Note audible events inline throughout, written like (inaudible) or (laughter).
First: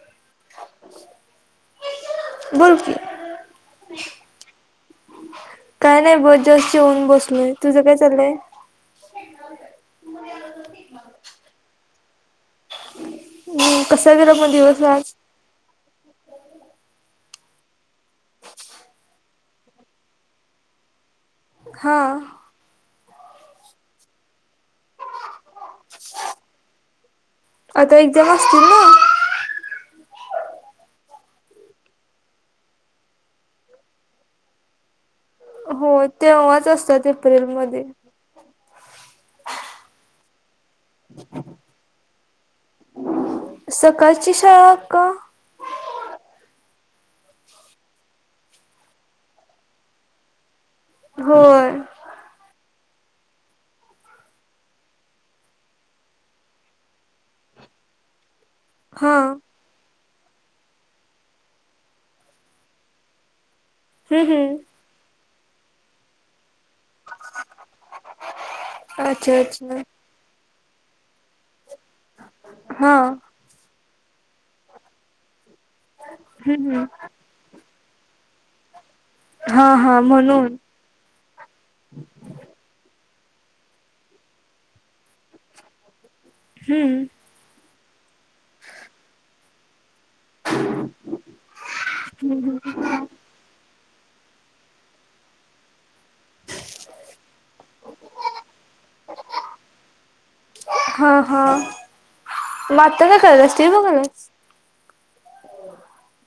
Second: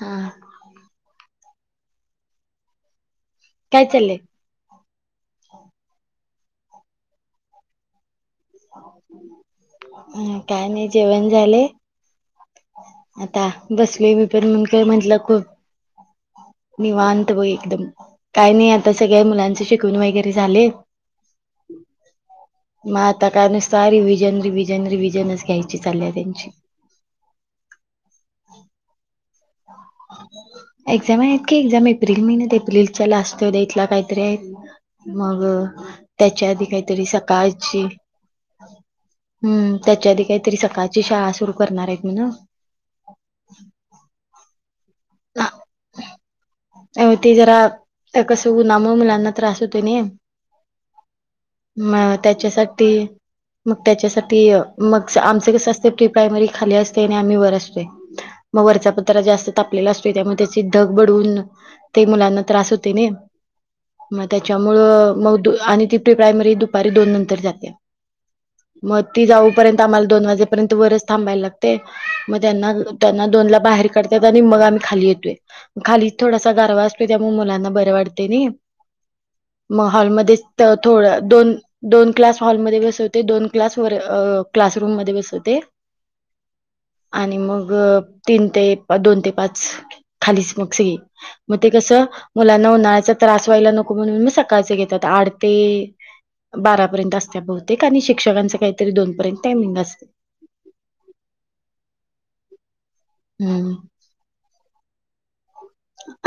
हा. बोलकी. काय चालय? काय नाय बग जस्ट जेवून बसलोय, तुझं काय चालय? ह काय नाय जेवण झाले. आता हम्म कसा बसलोय मी गेला पण मग म दिवस काय आज म्हटलं खूप निवांत बग एकदम. काय नाही आता सगळ्या मुलांचे शिकवून वगैरे झालेत. हां. म आता काय नुसता रिविजन रिविजन रिविजनच घ्यायची चालल्या त्यांची. आता एक्झाम असतील ना. (unintelligible) (inaudible) एक्झाम आहेत की एक्झाम एप्रिल महिन्यात एप्रिलच्या लास्ट डेटला काहीतरी आहेत. मग हो त्याच्या आधी तेव्हाच कायतरी असतात सकाळची एप्रिलमध्ये हम्म त्याच्या आधी काहीतरी सकाळची शाळा सुरू करणार आहेत म्हन. सकाळची शाळा का? हा. अहो ते जरा आता कस उन्हामुळे मुलांना त्रास होतो नाहीये. हो. म त्याच्यासाठी मग त्याच्यासाठी मग आमचं कसं असतय प्री प्रायमरी खाली असते आणि आम्ही वर असते. मग वरचा हा पत्रा जास्त तापलेला असतोय त्यामुळे त्याची दग बडवून ते मुलांना त्रास होतोय ने हम्म मग त्याच्या मुळ हम्म म दु आणि ती प्री प्रायमरी दु दुपारी दोन नंतर जात्या मग ती अच्छा अच्छा जाऊपर्यंत आम्हाला दोन वाजेपर्यंत वरच थांबायला लाग ते मग त्यांना हा त्यांना दोनला बाहेर काढतात आणि मग आम्ही खाली येतोय खा थोडासा हम्म गारवा हम्म असतोय त्यामुळ मुलांना बरे वाटतेनी हा मग हा हॉलमध्ये म्हणून त थोडं दोन दोन क्लास हॉलमध्ये बसवते दोन क्लास वर अ क्लासरूम मध्ये बसवते. (unintelligible) (inaudible) हम्म. आणि मग तीन ते दोन ते पाच खालीच मग सगळी. मग ते कसं मुलांना उन्हाळ्याचा त्रास व्हायला नको म्हणून म सकाळचे घेतात आठते बारापर्यंत असत्या बहुतेक आणि शिक्षकांचं काहीतरी दोन पर्यंत टायमिंग अस हा हा मग आता काय करायल्यास टी हम्म व्हि बघा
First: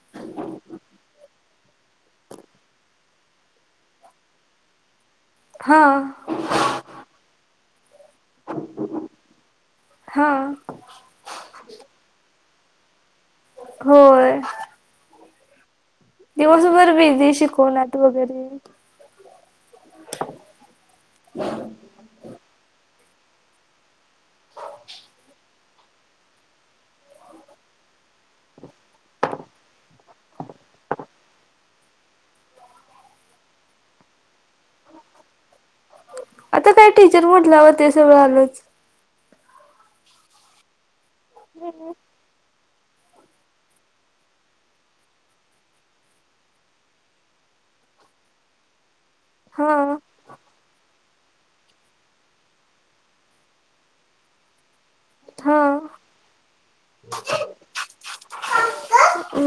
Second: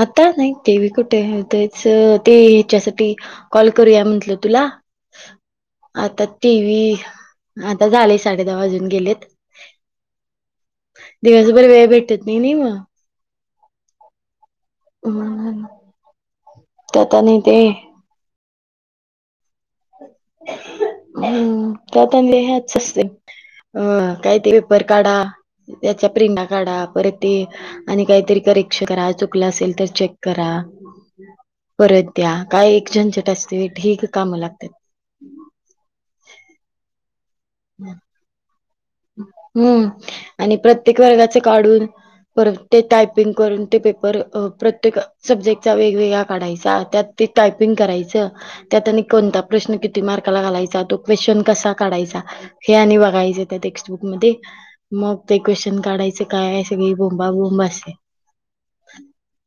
आता नाही टी वी कुठे तेच ते हीच्यासाठी कॉल करूया म्हटल तुला हा आता टी वी आता झाले साडे दहा वाजून गेलेत हा दिवसभर वेळ भेटत नाही नी मग होय. (unintelligible) दिवसभर त्यात बिझी आणि ते शिकवण्यात वगैरे. हम्म त्यात आणि लिहायचं असते. अ काय ते पेपर काढा त्याच्या प्रिंटा काढा परत ते आणि काहीतरी करिक्क्ष करा चुकलं असेल तर चेक करा. परत द्या काय एक झंझट असते वी ढीग काम लागत्यात. आता काय टीचर म्हटल्यावरतीस सगळं आलोच. हम्म, आणि प्रत्येक वर्गाचे काढून परत ते टायपिंग करून ते पेपर अ प्रत्येक सब्जेक्टचा वेगवेगळा काढायचा त्यात ते टायपिंग करायचं. त्यात आणिक कोणता हा प्रश्न किती मार्काला घालायचा, तो क्वेश्चन कसा काढायचा, हे आणि बघायचं. त्या टेक्स्टबुकमध्ये मग ते हा क्वेशचन काढायचं काय, सगळी बोंबा बोंब असे.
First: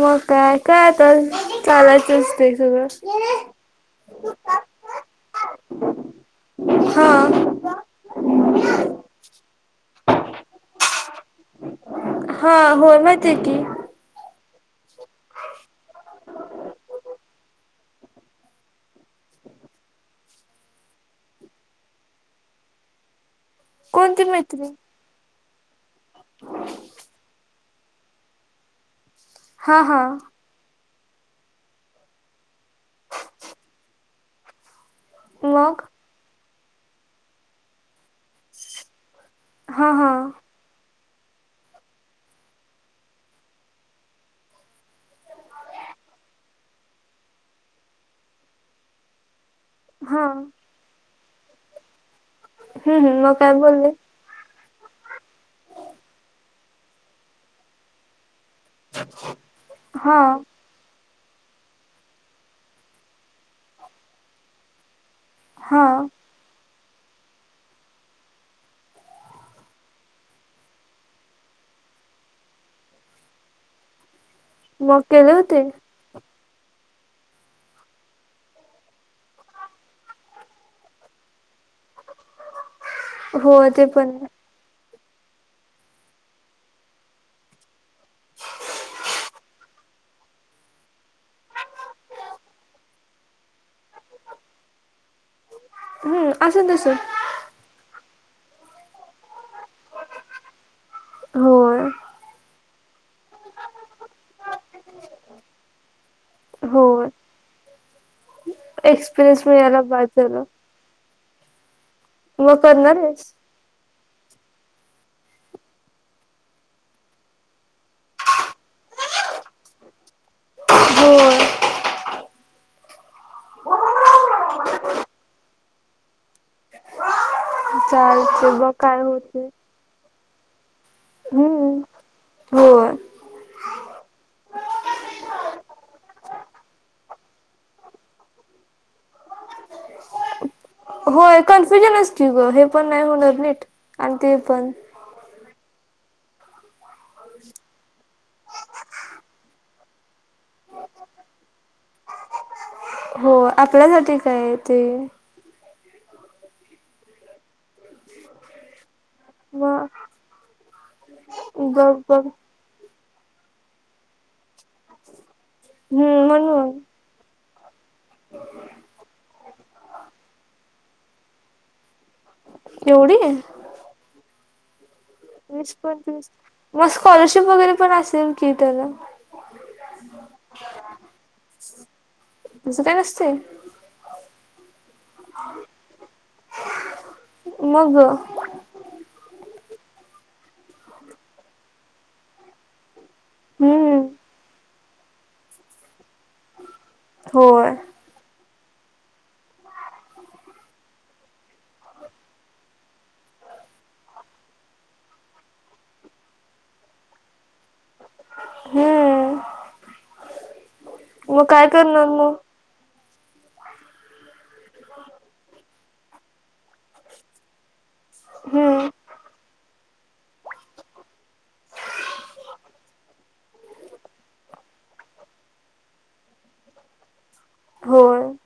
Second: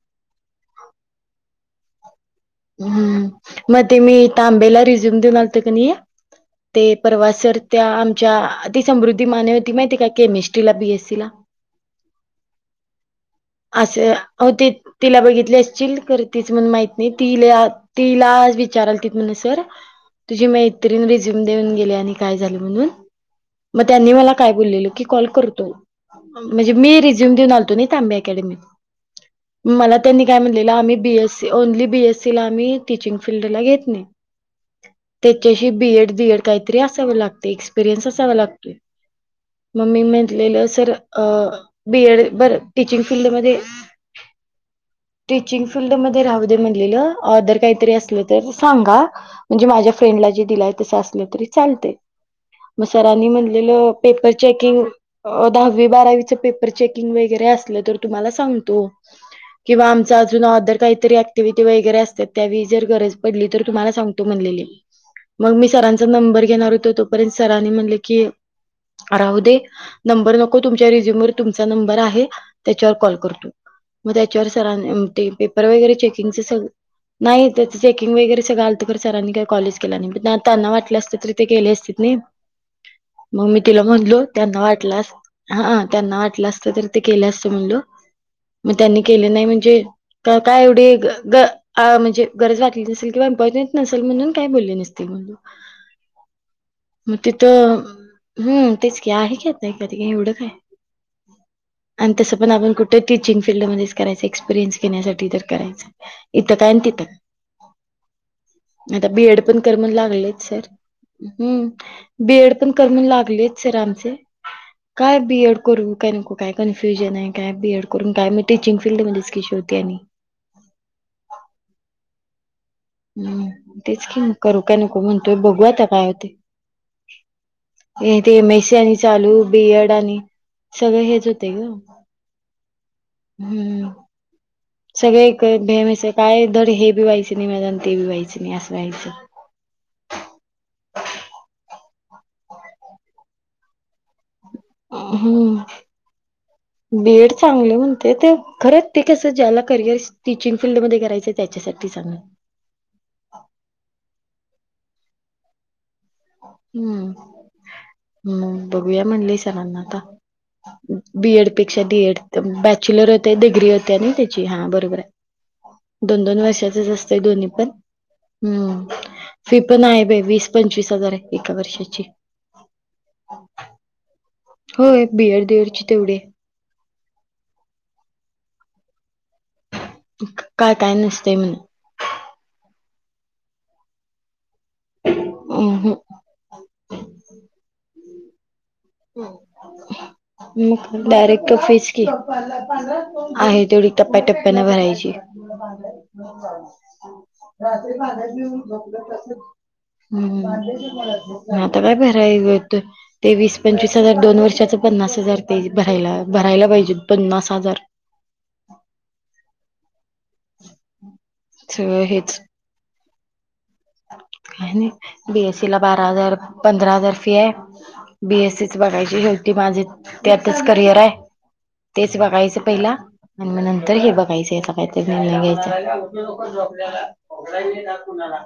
मग काय, काय तर चालायचस हम्म, मग ते मी तांबेला रिझ्यूम देऊन आलतो की नाही? ते हा परवा सर त्या आमच्या ती समृद्धी माने होती माहिती का, केमिस्ट्रीला बीएस सी ला. हा, होय, माहिती आहे की. असंया हो, ती तिला बघितली असचील, करतीच म्हण माहीत नाही. तिल्या तिला आज विचारालते म्हण सर तुझी मैत्रीण रिझ्यूम देऊन गेली आणि काय झालं म्हणून? मग त्यांनी कोणती मला काय मैत्रीण बोललेलं की, कॉल करतो. म्हणजे मी रिझ्युम देऊन आलतो नाही, तांब्या अकॅडमीत. हा मला हा त्यांनी काय म्हणलेलं, आम्ही बीएसी ओनली बीएस तिला मी टिचींग फिडला घेतली, त्याच्याशी मग बीएड डीएड काहीतरी असाव लागतंय, एक्सपिरय्स असावं लागतोय. मग हा मी हा म्हंतलेलं सर अ... बीएड बर टीचिंग फील्डमध्ये टीचिंग फील्डमध्ये राहुदे म्हणलेल ऑदर काहीतरी असलं तर सांगा, म्हणजे माझ्या हा फ्रेंडला जे दिलंय, तसं असलं तरी चालतंय. मग हम्म हम्म सरांनी काय म्हणलेल बोलले पेपर चेकिंग, दहावी बारावीच पेपर चेकिंग वगैरे असलं तर तुम्हाला सांग धो किंवा आमचं हा अजून ऑदर काहीतरी ऍक्टिव्हीटी वगैरे अस त्यावेळी जर गरज पडली तर तुम्हाला सांगतो म्हणलेले, मग मी हा सरांचा नंबर घेणार होतो तो परत सरांनी म्हणले की राहू दे. नंबर नको तुमच्या रिझ्युम वर तुमचा नंबर आहे, त्याच्यावर कॉल करतो. मग त्याच्यावर मग सरांनी ते केले होते पेपर वगैरे चेकिंगच सग नाही त्याचं चेकिंग वगैरे सगळं आलतं, पर सरांनी काही कॉलच केेला नाही, पण आत त्यांना वाटलं असतं तरी ते गेले असतीत नाही. मग हो मी तिला ते पण म्हणलो, त्यांना वाटलं अस हा, त्यांना वाटलं असतं तर ते केलं असतं म्हणलो मग त्यांनी केले नाही म्हणजे क काय एवढी ग ग अ... म्हणजे गरज वाटली नसेल किंवा इम्पॉर्टंट नसेल म्हणून काही बोलले नसतील, (unintelligible) हम्म, आसन तसं. मग तिथं हम्म तेच की, आहे की, आता एखादी काय, एवढं काय? होय. आणि तसं पण आपण कुठे टीचिंग फील्डमध्येच करायचं, एक्सपिरियन्स घेण्यासाठी तर करायचं, काय? इथं काय, न होय तिथं, आता बीएड एक्सपिरियन्स पण कर मिळायला म्हण बाद झालं लागलेच तर हम्म, मग बीएड पण कर करणार म्हण आहेस लागलेच सर आमचे. काय बीएड करून काय नको, काय कन्फ्युजन आहे काय बीएड करून काय मी टीचिंग फिल्ड मध्येच की शेवटी आणि. हो. हम्म, तेच की मग करू काय नको म्हणतोय, बघू आता काय होतंय? हे (unintelligible) चालते बघ एमएससी आणि काय चालू होते बीएड आणि सगळं हेच होतय ग हम्म होय हम्म, सगळे भेमेस काय धरी हे बी व्हायचं नाही माझ्यान ते बी व्हायचं नाही असं व्हायचं. होय कन्फ्युजन की, ग हे पण नाही होणार नीट आणि ते पण हा हा, बीएड चांगलं म्हणतेत, खरंच ते कस ज्याला करिअर. टीचिंग फिल्डमधे करायचं त्याच्यासाठी चांगलं. हो आपल्यासाठी काय ते. हम्म हम्म, बघूया म्हणलीस. सरांना मग आता बीएड पेक्षा बघ डीएड बघ बॅक. चिलर होते डिग्री होते आणि त्याची हा, बरोबर आहे दोन हम्म दोन म्हणून वर्षाचच असंत. दोन्ही पण हम्म, फी पण आहे वीस पंचवीस. हजार हाय एका वर्षाची. एवढीये! होय, बीएड. वीस डीएडची तेवढी पंचवीस, आहे. मग स्कॉलरशीप वगैरे पण असेल कि. त्याला? काय काय नसतंय म्हणं. तस काय नसतय. म्हण मग ग, मग डायरेक्ट फीज की, आहे तेवढी हम्म टप्प्याटप्प्यानें भरायची. होय रात्री पाण्यान झपलं तसंच. हम हम, आता काय भराय तेवीस. पंचवीस हजार दोन वर्षाच पन्नास हजार ते भरायला भरायला पाहिजे पन्नास हजार. हम्म, मग काय सगळं करणार मग. हेच काय नाही बीएससी ला बारा हजार पंधरा हजार फी आहे. बीएससीच हम्म बघायची शेवती माझ त्यातच करिअर आहे. तेच बघायचं पहिला. आणि मग नंतर हे बघायचं काहीत म घ्यायच. ऑलाईन येतात होय कुणाला.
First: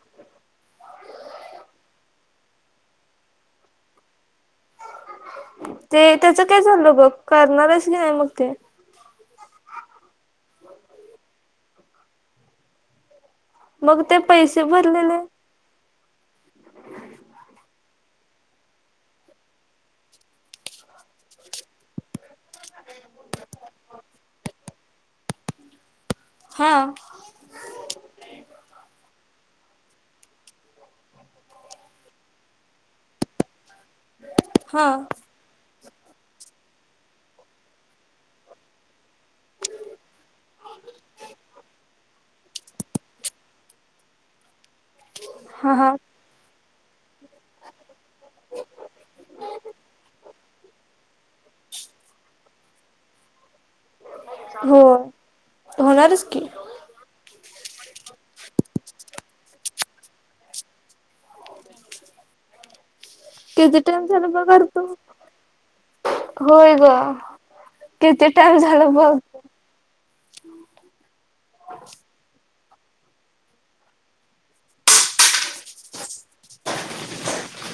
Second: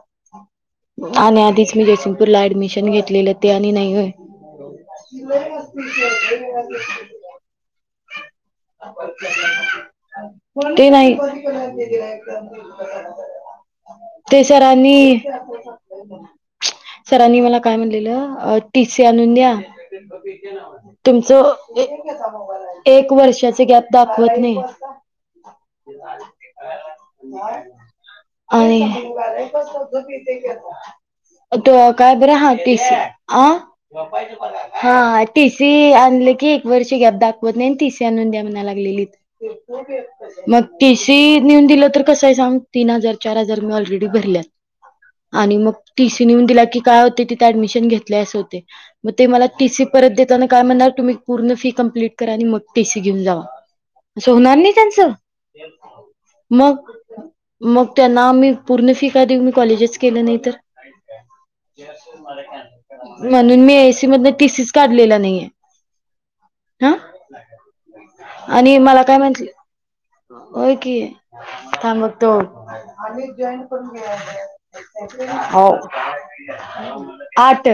आणि आधीच मी जयसिंगपूरला ऍडमिशन घेतलेलं ते आणि नाही हो. ते त्याच काय झालं बघ करणारच की नाही मग ते असतील (unintelligible) ते नाही. (unintelligible) मग ते पैसे भरलेले. (inaudible) सरांनी मला काय म्हणलेलं टी सी आणून द्या. तुमचं एक वर्षाच गॅप दाखवत नाही. ते (inaudible) हा, आणि. तो काय बरं हां टीसी. हा, ती सी आणलं की, एक वर्ष गॅप दाखवत नाही ती सी आणून द्या म्हणा लागलेली. मग टी सी नेऊन दिलं तर कसं आहे सांग तीन हजार चार हजार मी ऑलरेडी भरलेत. आणि मग हा हा टीसी नऊन दिला की, काय होते तिथे ऍडमिशन घेतलेच होते. म ते मला टीसी परत देताना काय म्हणाल, तुम्ही पूर्ण फ्री कम्प्लीट करा आणि मग टीसी घेऊन जावा. सोनाली हो त्याचं होणारच की (inaudible) मग मग त्याना मी पूर्ण फ्रें (unintelligible) देऊन मी कॉलेजच केलं नाही तर म्हणून मी किती एसी टाइम झाला मधन बघ टिसीच अर्तू काढलेला नाहीये. होय ग हा किती टाइम आणि झालं मला बघ काय म्हटलं हो की हा मग तो (inaudible) हो आट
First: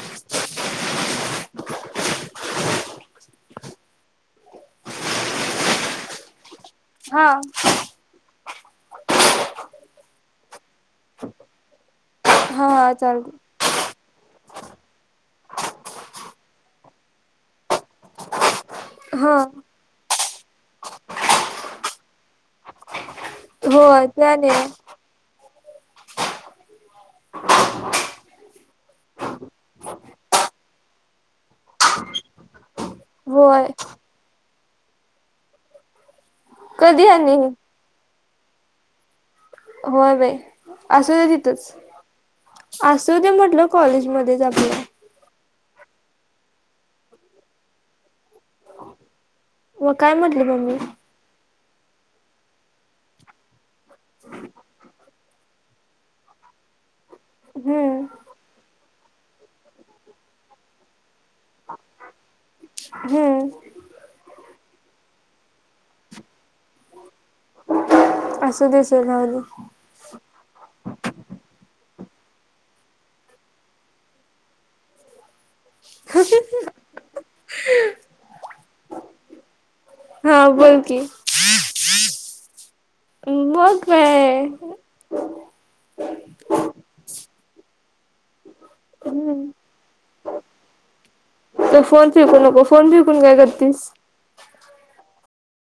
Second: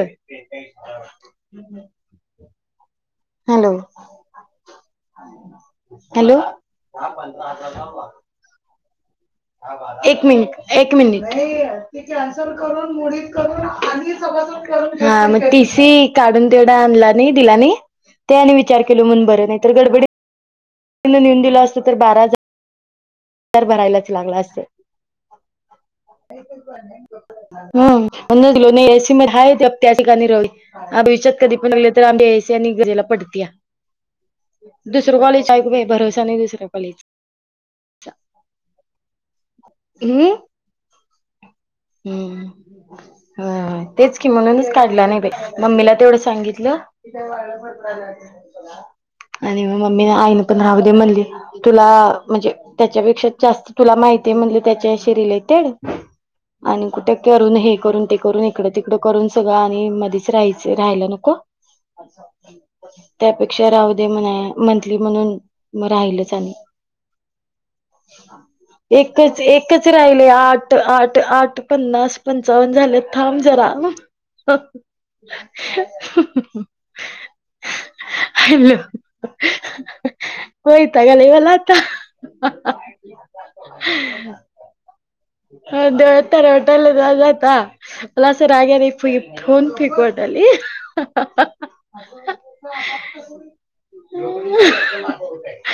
हॅलो- हॅलो. हा. एक मिनिट- एक मिनिट. ती कॅन्सल हा हा करून मोडीत चालत करून आणि स (inaudible) हा मग, टीसी काढून तेवढा आणला नाही दिला नाही. त्यानी विचार केल म्हणून हा बरं, नाही तर गड त्यांनी नेहुन दिलं अस तर बारा हजार तर होय भरायलाच लागला त्याने असत. (inaudible) हम्म, (unintelligible) किंमत हाय त्या ठिकाणी रवी भविष्यात आधी (unintelligible) पडतीया, होय दुसरं कॉलेज आहे भरोसा नाही दुसर कधी आणीन अच्छा. होय बे हम्म असू दे म्हटलं होय तेच कि कॉलेजमध्येच म्हणूनच आपल्या काढला नाय बे मम्मीला तेवढं सांगितलं (inaudible) आणि म मग मम्मी काय आईने म्हटली पण मम्मी राहुदे म्हणली, तुला म्हणजे त्याच्यापेक्षा जास्त तुला माहिती आहे म्हणली त्याच्याशी रिलेटेड आणि कुठे करून हे करून ते हम्म करून- हिकडं तिकडं करून सगळं आणि मध्येच राहायच राहायला नको. त्यापेक्षा हम्म राहुदे. म्हटली म्हणून राहिलचं आणि असू दे सोड राहू एकच एक एकच राहिले आठ -आठ -आठ पन्नास पंचावन्न झाले थांब जरा फ दे (inaudible) हॅलो (inaudible) हा (inaudible) बोल की वैताग आलाय मला आता. मग काय. डोळे (unintelligible) आता मला अस रागान (unintelligible) फेकू वाटली. (inaudible) तो फोन फेकू नको, फोन फिकून काय करतीस. (unintelligible)